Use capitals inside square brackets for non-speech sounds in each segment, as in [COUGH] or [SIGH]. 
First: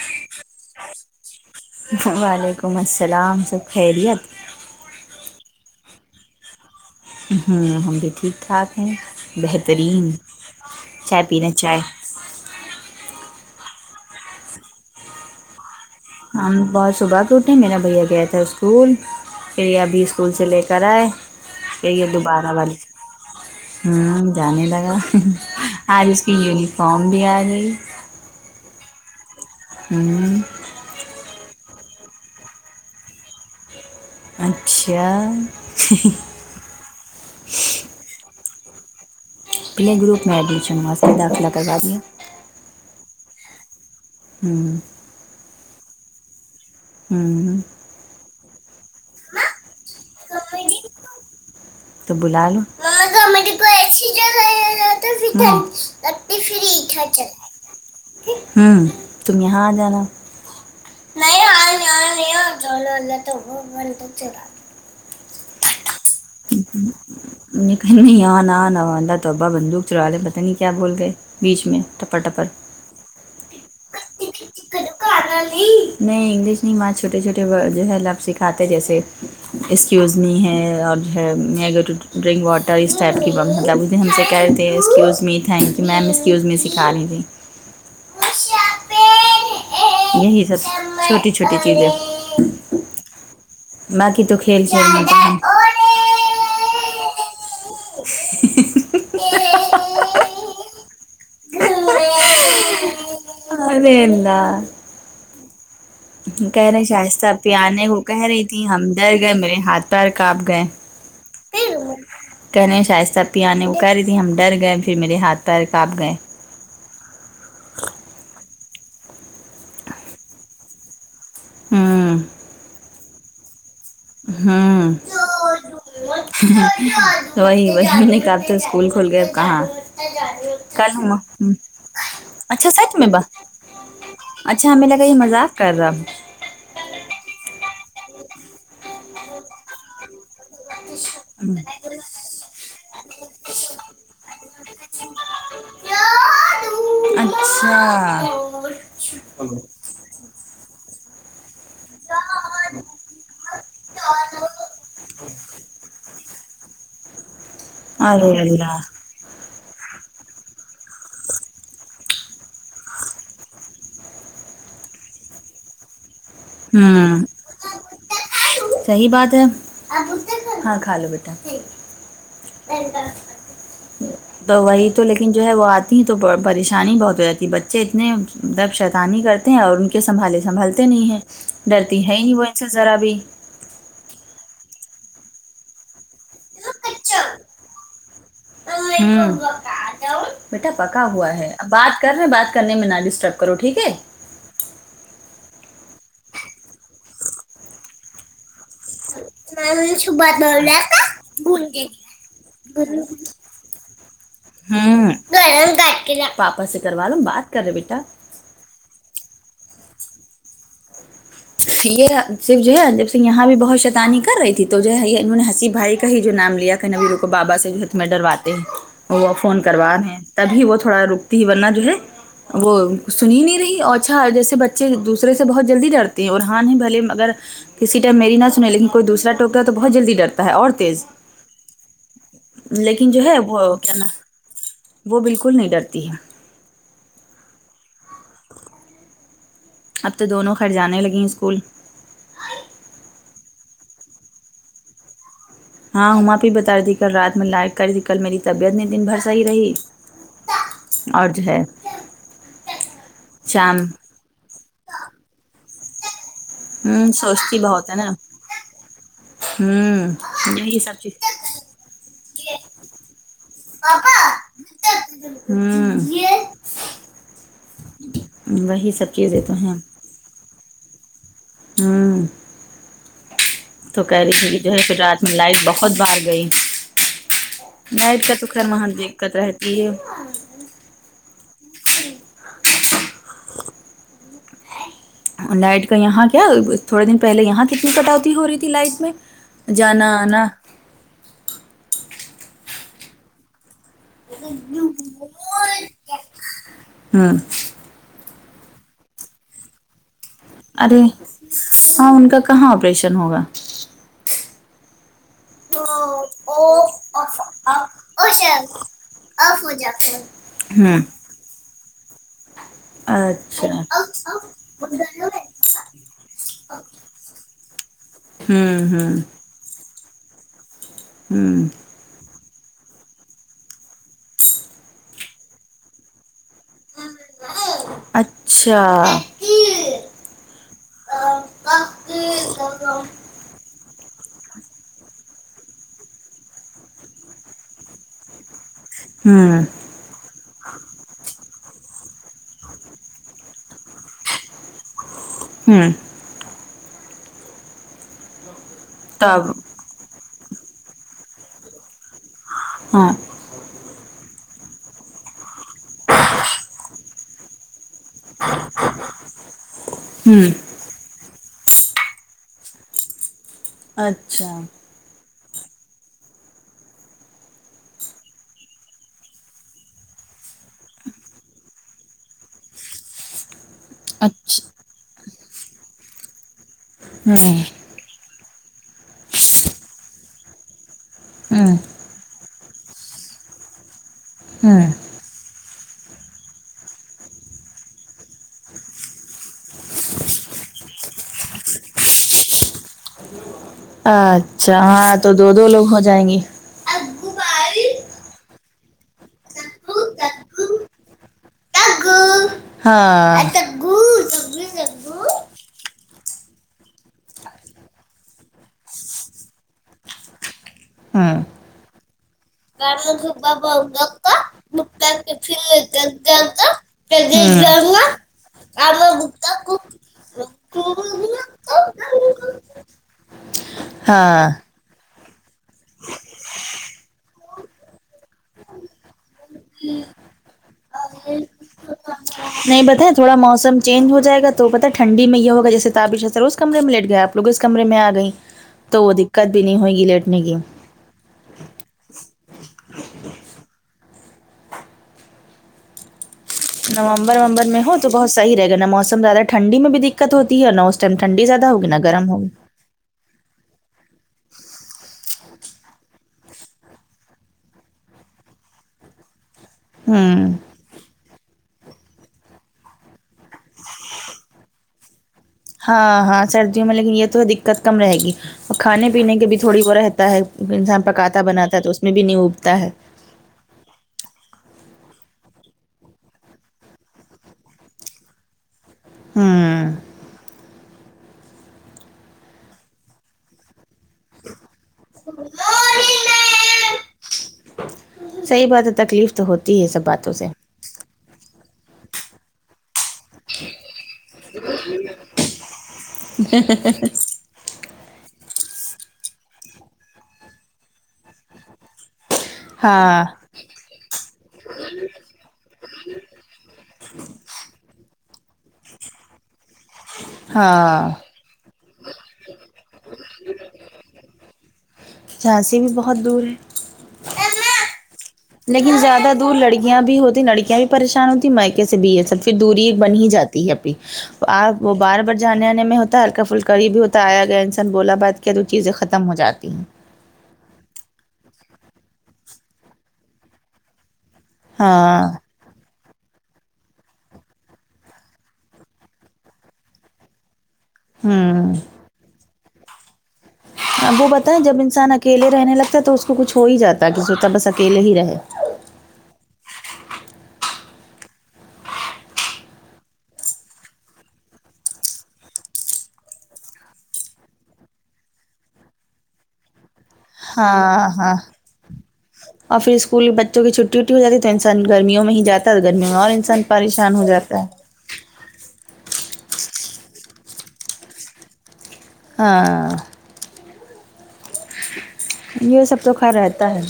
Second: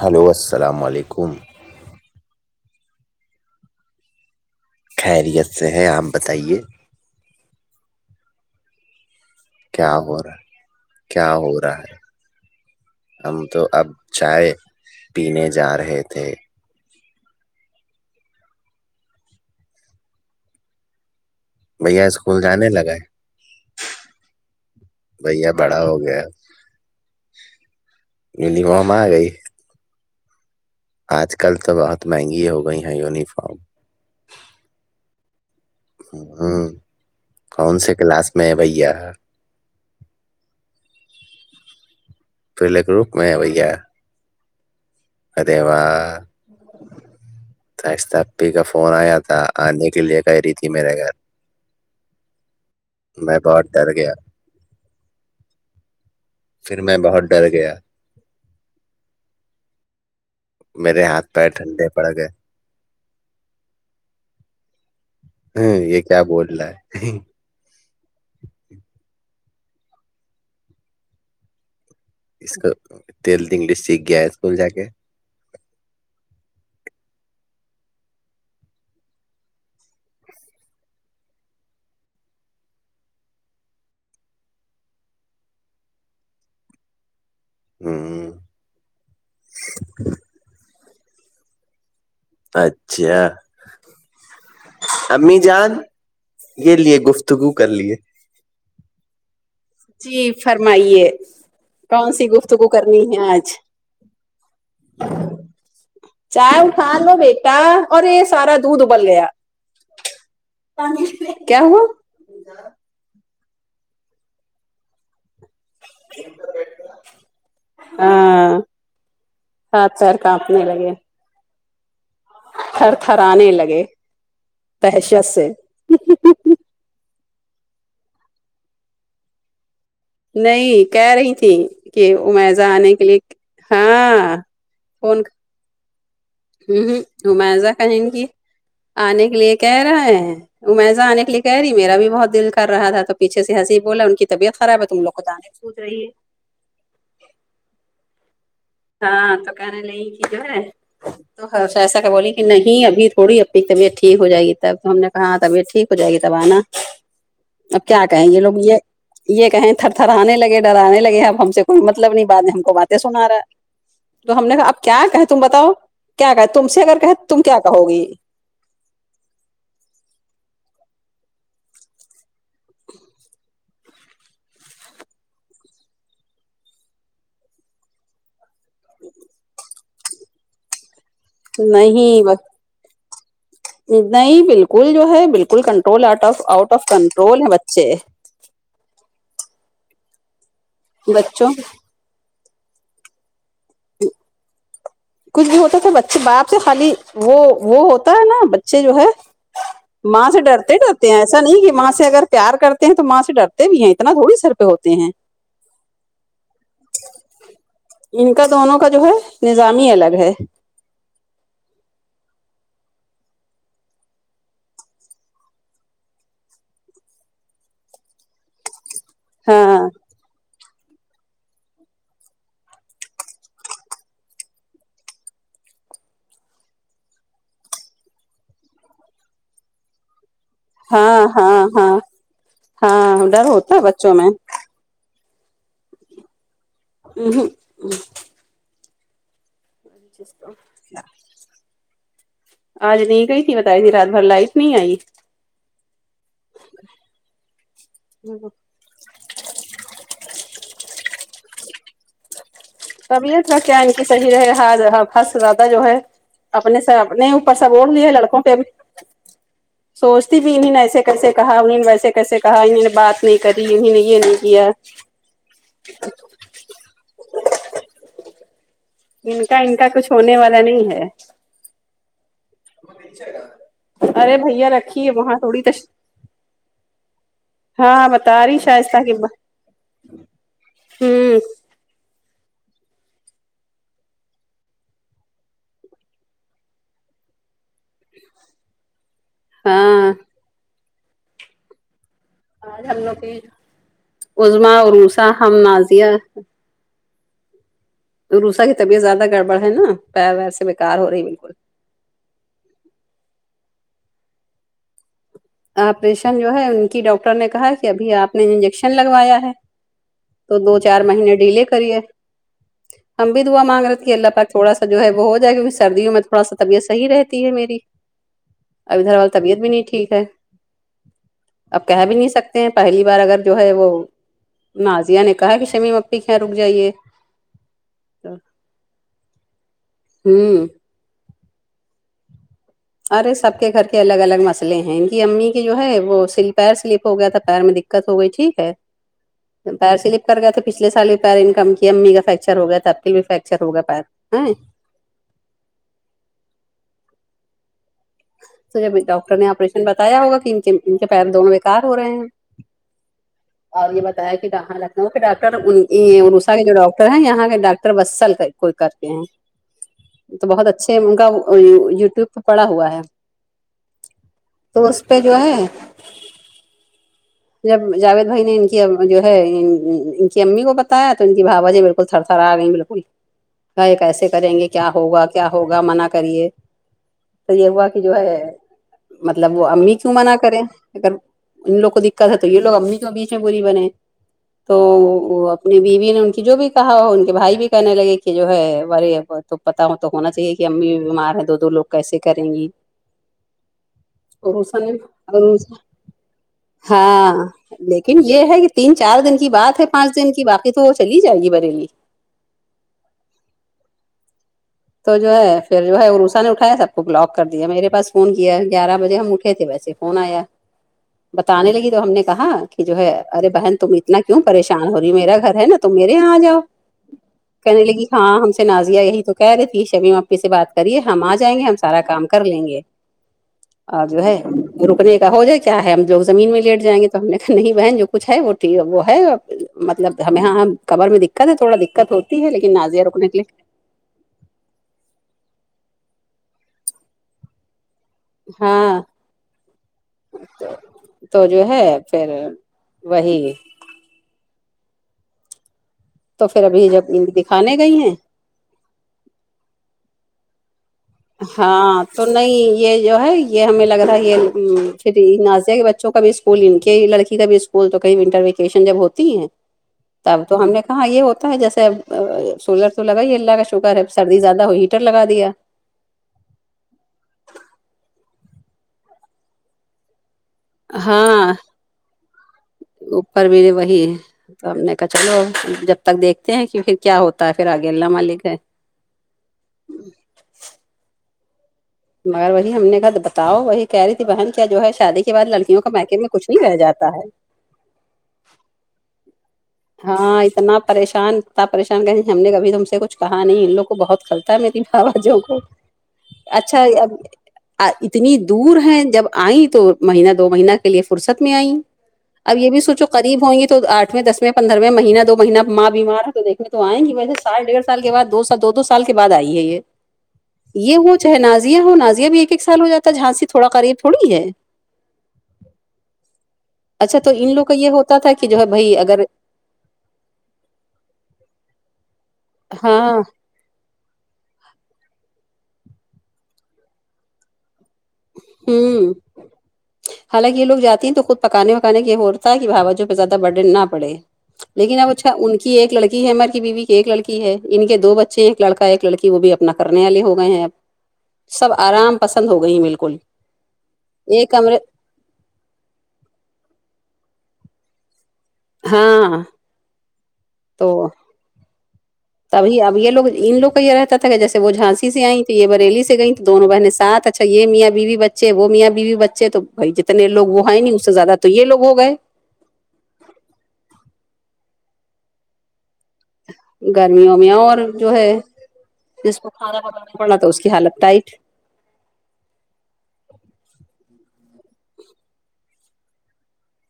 hello السلام علیکم وعلیکم السلام سب خیریت خیریت سے ہیں ہم بتائیے ہوں ہم بھی ٹھیک ٹھاک ہیں کیا بہترین ہو رہا چائے کیا پی رے ہو رہا چائے ہے ہم تو اب چائے پینے جا رہے تھے ہم بہت صبح کو اٹھے میرا بھیا گیا تھا اسکول پھر ابھی اسکول سے لے کر آئے یہی بھیا ہے اسکول دوبارہ جانے والی لگا ہے ہوں جانے لگا بھیا بڑا ہو آج گیا اس کی یونیفارم بھی آ گئی یونیفارم آ گئی ہوں آج کل تو بہت مہنگی ہو گئی ہیں یونیفارم اچچھیا امم کون سے کلاس میں ہے بھیا پلے گروپ میں ایڈمیشن ہوا اس کا داخلہ کروا دیا پلے گروپ میں ہے بھیا امم ارے واہ ہاں شائستہ آپی کا فون آیا تھا آنے کے لیے کہ رہی تھی میرے گھر تو بلا لو میں بہت ڈر گیا پھر میں بہت [UNINTELLIGIBLE] ڈر گیا امم تم یہاں آو ذرا میرے ہاتھ پیر ٹھنڈے پڑ گئے [UNINTELLIGIBLE] امم یہ کیا بول رہا ہے نے کہ نہیں یہاں نہ نوانندا تو ابا بندوق چرالے پتہ نہیں کیا بول گئے بیچ میں تب اس ٹیلتی انگلش سیکھ گیا ہے اسکول جا کے نہیں انگلش نہیں ما چھوٹے چھوٹے جو ہے لفظ سکھاتے جیسے ایس کیوز می ہے اور جو ہے میگو ڈرنک واٹر اس ٹائپ کی بات ختم پھر ہم سے کہہ رہ تھے excuse me thank you ma'am excuse me سکھا رہی تھی امم یہی سب چھوٹی چھوٹی چیزیں اچھا باقی تو کھیل کھیل میں تو امی ہم- جان یہ لیے گفتگو کر لیے جی فرمائیے کون سی گفتگو کرنی ہے آج ارے اللہ چائے کہہ رہے اٹھالو شائستہ پی بیٹا آنے کو اورے کہہ یہ رہی سارا تھی دودھ ہم ابل ڈر گیا گئے میرے ہاتھ پیر کانپ گئے پانی کیا ہوا کہنے ہیں شائستہ آپی آنے کو کہہ رہی تھی ہم ڈر گئے پھر میرے ہاتھ پیر کانپ گئے ہاں ہاتھ پیر کانپنے لگے امم تھر تھرانے لگے ہاں دہشت سے وہی وہی نہیں کرتے اسکول کھل گیا اب کہا کل نہیں کہہ ہوما رہی تھی کہ عمیزہ اچھا آنے سچ کے میں لیے با ہاں اچھا ہمیں لگا یہ مذاق کر رہا امم رمیزہ کہے گی آنے کے لیے کہہ رہا ہیں رومیزہ آنے کے لیے کہہ رہی میرا بھی بہت دل کر رہ تھا تو پیچھے سے ہنسی بولا ان کی طبیعت خراب ہے تم لوگ کو آنے خود رہی ہے اچھا ہاں تو کہنے لگی کی جو ہے ہا شایستہ کیا بولی کی نہیں ابھی تھوڑی اپنی طبیعت ٹھیک ہو جائے گی تب تو ہم نے کہا ہاں طبیعت ٹھیک ہو جائے گی تب آنا اب کیا کہیں ارے گے لوگ مجھے اللہ یے کہیں تھر تھرانے لگے ڈرانے لگے اب ہم سے کوئی مطلب نہیں بعد میں ہم کو باتیں سنا رہا ہے تو ہم نے کہا اب کیا کہے تم بتاؤ کیا کہے تم سے اگر کہے ہوں تم کیا کہو گی صحیح بات ہے ہاں کھا لو بیٹا [UNINTELLIGIBLE] دوائ تو لیکن جو ہے وہ آتی ہیں تو ب پریشانی بہت ہو جاتی ہے بچے اتنے مطلب شیطانی کرتے ہیں اور ان کے سنبھالے سنبھالتے نہیں ہیں ڈرتی ہے نہیں ہی بس وہ ان سے ذرا بھی نہیں بالکل جو ہے بالکل control out of out of control ہے بچے ہوں بیٹا پکا ہوا ہے بچوں اب بات کرے بات کرنے میں نا ڈسٹرب کرو ٹھیک ہے کچھ بھی ہوتا تھا بچے باپ سے خالی وہ وہ ہوتا ہے نا بچہ چے جو ہے ماں سے ڈرتے ڈرتے ہیں ایسا نہیں کی ماں سے اگر پیار کرتے ہیں تو ماں سے ڈرتے بھی ہیں اتنا تھوڑی سر پے ہوں پاپا سے کروا لو بات کر رہے بیٹا تو دونوں کا جو ہے نظام ہی الگ ہے پھر صرف جو ہے جب سے یہاں بھی بہت شیطانی کر رہی تھی تو جو ہے انہوں نے حسیب بھائی کا ہی جو نام لیا کن ابی رکو بابا سے ہی تمہیں ڈرواتے ہیں وہ فون ہاں کروا رہے تبھی وہ تھوڑا رک تی ہے ورنا جو ہے وہ سن ہی نہیں رہی اوچھا جیسے بچے دوسرے سے بہت جلدی ڈرتے تے اور ہاں نہیں بھلے مگر کسی ٹائم میری نا سنیں لیکن کوئی دوسرا ٹوکتا تو بہت جلدی ڈر تا ہے اور تیز ہاں ہاں ہاں لیکن جو ہاں ہے ڈر وہ ہوتا کیا نا بچوں میں وہ بالکل نہیں ڈرتی ہے وں ہوں اب تو دونوں خیر جانے لگیں اسکول آج نہیں گئی تھی بتا رہی تھی رات بھر لائٹ نہیں آئی ہاں ہما آپی بتا رہی تھی کل رات میں لائق کر ری تھی کل میری طبیعت نہیں دن بھر صحیح رہی اور جو ہے طبیعت کا شام کیا ان کی صحیح رہ ہاں حد سے زیادہ جو ہے اپنے سے ہوں اپنے اوپر سوچتی سب اوڑ بہت ہے نا لیے لڑکوں پے ابھی ہوں سوچتی تھی انہیں نے یہی سب ایسے کیسے چیز کہا انہیں نے ویسے کیسے کہا انہیں نے بات نہیں کرلی انہیں یہ نہیں کیا ہوں وہی سب چیزیں ان تو کا ہیں ان کا کچھ ہونے والا نہیں ہے ہوں تو کہہ رہی ارے تھی کہ بھیا جو ہے پھر رکھیے رات میں وہاں لائٹ تھوڑی تش بہت بار گئی ہاں میں کا تو بتا رہی خیر وہاں شائستہ کی ب دقت رہتی ہے ہوں لائٹ کا یہاں کیا تھوڑے دن پہلے یہاں کتنی کٹوتی ہو رہی تھی لائٹ میں ہاں جانا آنا آج ہم لوگ گئے عظمی عروسہ ہم نازیہ ہوں عروسہ کی طبیعت زیادہ گڑبڑ ہے نا پیر ویسا ارے ہاں ان کا کہاں آپریشن ہوگا آپریشن جو ہے ان کی ڈاکٹر نے کہا کہ ابھی آپ نے انجیکشن لگوایا ہے تو دو چار ہوں مہینے ڈیلے کریے ہم بھی دعا مانگ رہے اچھا تھ کہ اللہ پاک تھوڑا سا جو ہے وہ ہو جائے کیونکہ سردیوں میں تھوڑا سا طبیعت صحیح رہتی ہے میری ہوں اب ادھر ہوں وال طبیعت بھی نہیں ٹھیک ہے ہوں اب کہہ بھی نہیں سکتے ہیں پہلی بار اگر جو ہے وہ نازیہ نے کہا کہ شمیم ٹھیک ہے رک جائیے اچھا ہوں ارے سب کے گھر کے الگ الگ مسئلے ہیں ان کی امی کے جو ہے وہ سا پیر سلپ ہو گیا تھا پیر میں دکھ ہو گئی ٹھیک ہے ہوں پیر سلپ کر گے تو پچھے سال بھی پیر انکم کیا امی کا فریکچر ہو گیا تھا آب کل بھی فریکچر ہوگا پیر ہمم تو جب ڈاکٹر نے تب آپریشن بتایا ہوگا کہ ان کے ان کے پیر دونوں بےکار ہو رہے ہیں ہاں اور یہ بتایا کہ یہاں لکھنؤ کے ڈاکٹر ایسا کے ڈاکٹر ہیں یہاں کے ڈٹر باسل کوئی کرتے ہیں ہوں تو بہت اچ اچھے ان کا یوٹیوب پہ پڑا ہوا ہے اچھا تو اس پہ جو ہے جب جاوید بھائی نے ان کی جو ہے ان کی امی کو بتایا تو ان کی بھاوجے تھر تھر آ گئی بالکل گائے کیسے کریں گے اچھا کیا ہوگا کیا ہوگا منع کریے تو ہوں یہ ہوا کہ جو ہے مطلب وہ امی کیوں منع کریں اگر ہوں ان لوگ کو تو یہ لوگ امی کے بیچ میں بری بنے تو ہوں اپنی بیوی نے ان کی جو بھی کہا ہو ان کے بھائی بھی کہنے لگے کہ جو ہے [UNINTELLIGIBLE] بے پتا ہوں تو ہونا چاہیے کہ امی بیمار ہے دو دو لوگ کیسے کریں گی اور اچھا ہاں تو دو دو لوگ ہو جائیں گی ہاں لیکن یہ ہے کہ تین چار دن کی بات ہے پانچ دن کی باقی تو وہ چلی جائے گی بریلی ہاں تو جو ہے پھر جو ہے روسا نے اٹھایا سب کو بلاک کر دیا میرے پاس فون کیا ہے گیارہ بجے ہم اٹھے تھے ویسے فون آیا بتانے لگی تو ہم نے کہا جو ہے ارے بہن تم اتنا کیوں پریشان ہو رہی میرا گھر ہے نا تم میرے یہاں آ جاؤ کہنے لگی ہاں ہم سے نازیا یہی تو کہہ رہی تھی شمیم اپی سے بات کریے ہم آ جائیں گے ہم سارا کام کر لیں گے آ جو ہے ہاں رکنے کا ہو جائے کیا ہے ہم لوگ زمین میں لیٹ جائیں گے تو ہم نے کہا نہیں بہن جو کچھ ہے وہ وہ ہے مطلب ہمیں یہاں کبر میں دقت ہے تھوڑا دقت ہو نہیں بتاے تھوڑا موسم چینج ہو جائے گا تو پتا ٹھنڈی میں یہ ہوگا جیسے تابرش ار اسمے میں لیٹ گئے آپ لو اس کمرے میں آ گئیں ہاں تو وہ دقت بھی نہیں ہوئے گی لیٹنے کی تو جو ہے پھر وہی تو پھر ابھی جب نومبر وومبر دکھانے میں ہو گئی تو ہیں بہت صحیح رہے گا نا موسم زیادہ ٹھنڈی میں بھی دقت ہوتی ہے نا جب ٹھنڈی زیادہ ہوگ نا ہاں تو گرم ہو نہیں یہ جو ہے یہ ہمیں لگ رہا یہ نازیہ کے بچوں کا بھی اس انکے لڑکی کا بھی اسکول تو ک ونٹر ویکیشن جب ہوتی ہے تب ہوں تو ہم نے ہاں یہ ہوتا ہے جیسے اب سولر تو لگا ہی اللہ کا شکر ہے اب سردی زیادہ ہو ہیٹر لگا دیا ہاں ہاں سردیوں میں لیکن یہ تو دقت کم رہے گی اور کھانے پینے کے بھی تھوڑی وہ رہتا ہے انسان پکاتا ہاں بناتا ہے تو اس میں بھی نہیں اوبتا ہے اوپر میرے وہی ہے تو ہم نے کہا چلو جب تک دیکھتے ہیں کہ پھر کیا ہوتا ہے پھر آگے اللہ مالک ہے ہوں مگر وہی ہم نے کہا تو بتاؤ وہی کہہ رہی تھی بہن کیا جو ہے شادی کے بعد لڑکیوں کا مئکے میں کچھ نہیں رہ جاتا ہے صحیح بات ہے تکلیف تو ہو ہاں اتنا پریشان انا پریشان کہ ہم نے کبھی تم سے کچھ کہا نہیں ان لوگ بہت کھلتا ہے میری بھاوجوں کو اچھا یہ اب ا اتنی دور ہیں جب ائیں تو مہینہ دو مہینہ کے لیے فرصت میں آئیں اب یہ بھی سوچو ہاں قریب ہوں گی تو آٹھ میں دس میں پندروے مہینہ دو مہینہ ماں بیمار ہے تو دیکھنے تو آئیں گی ویسے سال ڈیڑھ سال کے بعد دو سال دو دو سال کے بعد آئی ہے یہ یہ ہاں ہو چاہے نازیہ ہو نازیہ بھی ایک ایک سال ہو جاتا ہے جھانسی تھوڑا قریب تھوڑی ہے جھانسی بھی بہت دور ہے اچھا تو ان لوگ کا یہ ہوتا تھا کہ جو ہے لیکن بھائی اگر زیادہ دور لڑکیاں بھی ہوتی لڑکیاں بھی پریشان ہوتی مائکے سے بھی یہ سب پھر دوری ایک ہاں بن ہی جاتی پھی پھی آپ وہ بار بار جانے آنے میں ہوتا ہے ہلکا پھلکا بھی ہوتا آیا گیا ان ن بولا بات کیا تو چیزیں ہوں ختم ہو جاتی ہیں حالانکہ یہ لوگ جاتی ہیں تو خود پکانے وکانے یہ ہوتا ہے کہ بھاوجوں پہ زیادہ برڈن نہ پڑے لیکن اب ہاں اچھا ان کی ایک لڑکی ہے عمر کی بیوی کی ایک لڑکی ہے ان کے دو بچے ایک لڑکا ہے ایک لڑکی وہ بھی اپنا کرنے والے ہو گئے ہیں اب ہوں آرام پسند ہو گئیں بالکل وہ ایک بتائیں کمرے جب انسان اکیلے رہنے لگتا ہے تو اس کو کچھ ہو ہی جاتا ہے کہ سوچتا بس اکیلے ہی رہے ہاں تو تب ہی اب یہ لوگ ان لوگ کا یہ رہتا تھا کہ جیسے وہ جھانسی سے آئیں تو یہ بریلی سے گئیں تو دونوں بہن ساتھ اچھا یہ میاں بیوی بچے وہ میاں بیوی بچے تو بھائی جتنے لوگ وہ ہیں نہیں اس ہاں سے ہاں زیادہ تو یہ لوگ ہو گئے اور پھر اسکول بچوں کی چھٹی وٹی ہو جاتی تو انسان گرمیوں میں ہی جا تا گرمیوں میں اور انسان پریشان ہو گرمیوں میں جاتا ہے اور جو ہے جس کو کھانا بنانا پڑا تھا اس کی حالت ٹائٹ ہاں یوسف تو کا رہتا ہے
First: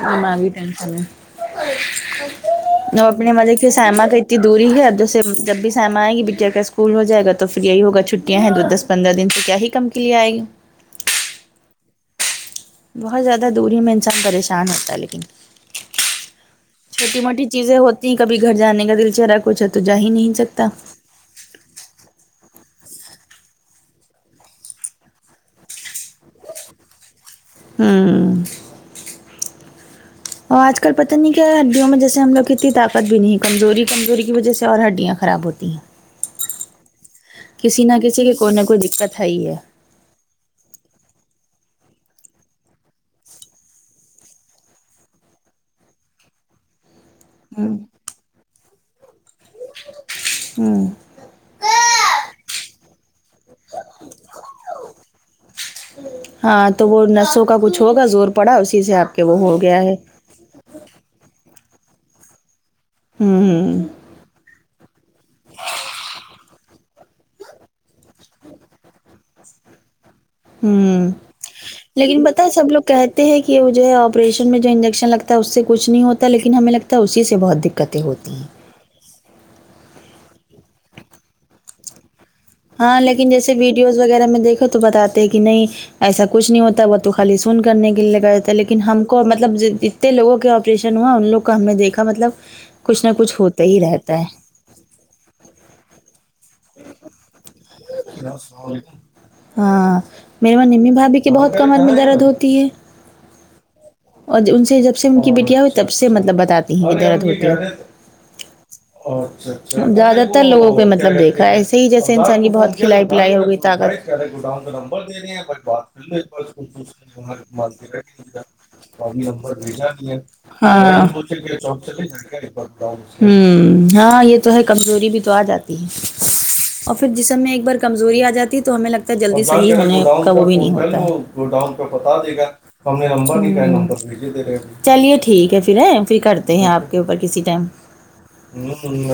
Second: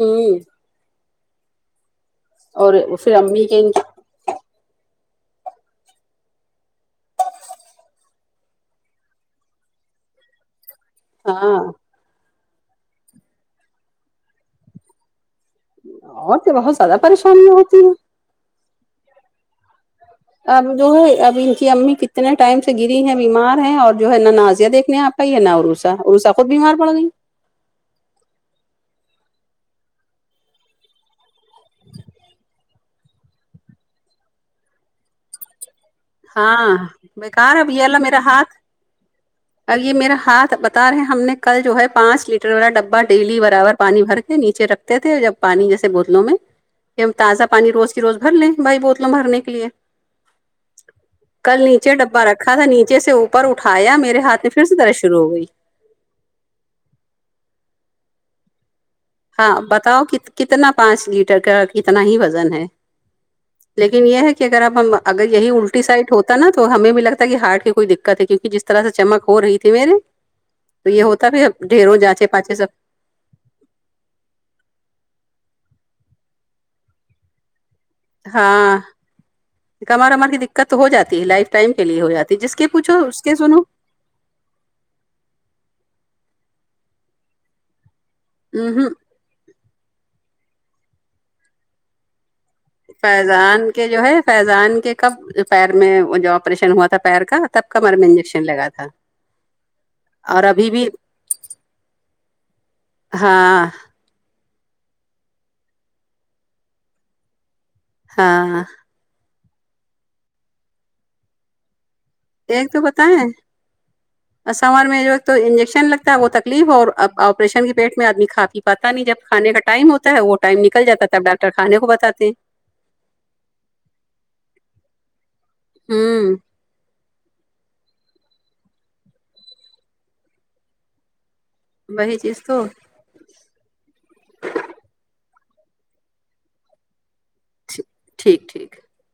ہوں دمگی ٹینشن اور پھر میں [UNINTELLIGIBLE] امی کے ملک سائما کی اتنی دوری ہے اب جیسے جب بھی سائما آئیں گی بیٹیا کا اسکول ہو جائے گا تو فر یہی ہوگا چھٹیاں ہیں دو دس پندرہ دن سے کیا ہی کم کے لیے آئے گی ہاں بہت زیادہ دوری میں انسان پریشان ہوتا ہے لیکن اورتین بہت زیادہ چھوٹی پریشان موٹی یہ ہوتی چیزیں ہیں کبھی گھر جانے کا دل چہرا کچ ہے تو جا ہی نہیں اب سکتا جو ہے اب ان کی امی کی اتنے ٹائم سے گری ہیں بیمار ہیں اور جو ہے نہ نازیہ دیکھنے آپاۓ ہے نہ عروسا عروسا خود بیمار پڑ گئی ہوں اور آج کل پتہ نہیں کیا ہے ہڈیوں میں جیسے ہم لوگ اتنی طاقت بھی نہیں کمزوری کمزوری کی وجہ سے اور ہڈیاں خراب ہوتی تی ہے ہاں بیکر اب یہ لو میرا کسی کے کوئی نہ کوئی دقت ہے ہی ہے ہاتھ یہ میرا ہاتھ بتا رہے ہم نے کل جو ہے پانچ لیٹر والا ڈبا ڈیلی برابر پانی بھر کے نیچے رکھ تھے جب پانی جیسے بوتلوں میں کہ ہم تازہ پانی ہوں روز کی روز بھر لیں بھائی بوتلوں بھرنے کے لیے [INAUDIBLE] ہوں کل نیچے ڈبہ رکھا تھا نیچے سے اوپر اٹھایا میرے ہاتھ میں پھر سے درد شرو ہو گئی ہم ہاں تو وہ نسوں کا کچھ ہوگا زور پڑا اسی سے آپ کے وہ ہاں ہو گیا ہے بتاؤ کت کتنا پانچ لیٹر کا کتنا ہی وزن ہے ہوں ہوں لیکن یہ ہے کہ اگر اب ہم اگر یہی الٹی سائٹ ہوتا نا تو تو ہمیں بھی لگتا ہے کہ ہارٹ کی کوئی دقت ہے کیونک جس طرح سے چمک ہو رہی تھی میرے تو یہ ہوں ہوتا ہے بھی اب ڈھیروں لیکن جاچے پتہ ہے پاچے سب لوگ کہتے ہیں کہ وہ جو ہے آپریشن میں جو انجیکشن لگتا ہے اس سے کچھ نہیں ہوتا لیکن ہمیں لگتا ہے اسی سے بہت دق ہاں کمار امار کی دقت تو ہو جاتی ہے لائف ٹائم کے لیے ہو جات ہاں لیکن جیسے بی نیوز وغیرہ میں دیکھو تو بتاتے کہ نہیں ایسا کچھ نہیں ہوتا وہ تو خالی سن کرنے کے لگا لیکن ہ ہم کو مطلب جت جتے لوگوں کے آپریشن ہوا ان لوگ کو ہم نے دیکھا مطلب کچھ نہ کچھ ہوتا فیضان ہی کے جو ہے رہتا فیضان کے کب پیر میں جو آپریشن ہوا تھا پیر کا تب کمر میں انجیکشن لگا تھا ہاں اور میرے وہاں ابھی بھی ممی بھابھی کے بہت کمر میں درد ہوتی ہے ہاں اور ان سے جب سے ان کی بیٹیاں ہوئی تب سے مطلب بتاتی ہیں یہ درد ہوتی ہے ہاں ہاں زیادہ تر لوگوں کے مطلب دیکھا ہے ایسے ہی جیسے ایک بہت تو کھلائی بتائیں پلائی ہو گئی تکت سمر میں جو ایک تو انجیکشن لگتا ہے وہ تکلیف اور اب آپریشن کے پیٹ میں آدمی کھا پی پاتا نہیں جب کھانے کا ٹائم ہوتا ہے وہ ٹائم نکل جاتا ہاں ہے تب ڈاکٹر کھانے کو بتاتے ہیں [UNINTELLIGIBLE] ہوں ہاں یہ تو ہے کمزوری بھی تو آ جاتی ہے ہوں اور پھر جسم میں ایک بار کمزوری آ جاتی تو ہمیں لگتا ہے جلدی صحیح ہونے کا وہ بھی نہیں ہوتا ہے گو ڈاؤن پہ وہی بتا دے چیز گا تو چلیے ٹھیک ہے پھر ہے پھر کرتے ہیں آپ کے اوپر کسی ٹھیک ٹھیک [UNINTELLIGIBLE] ٹائم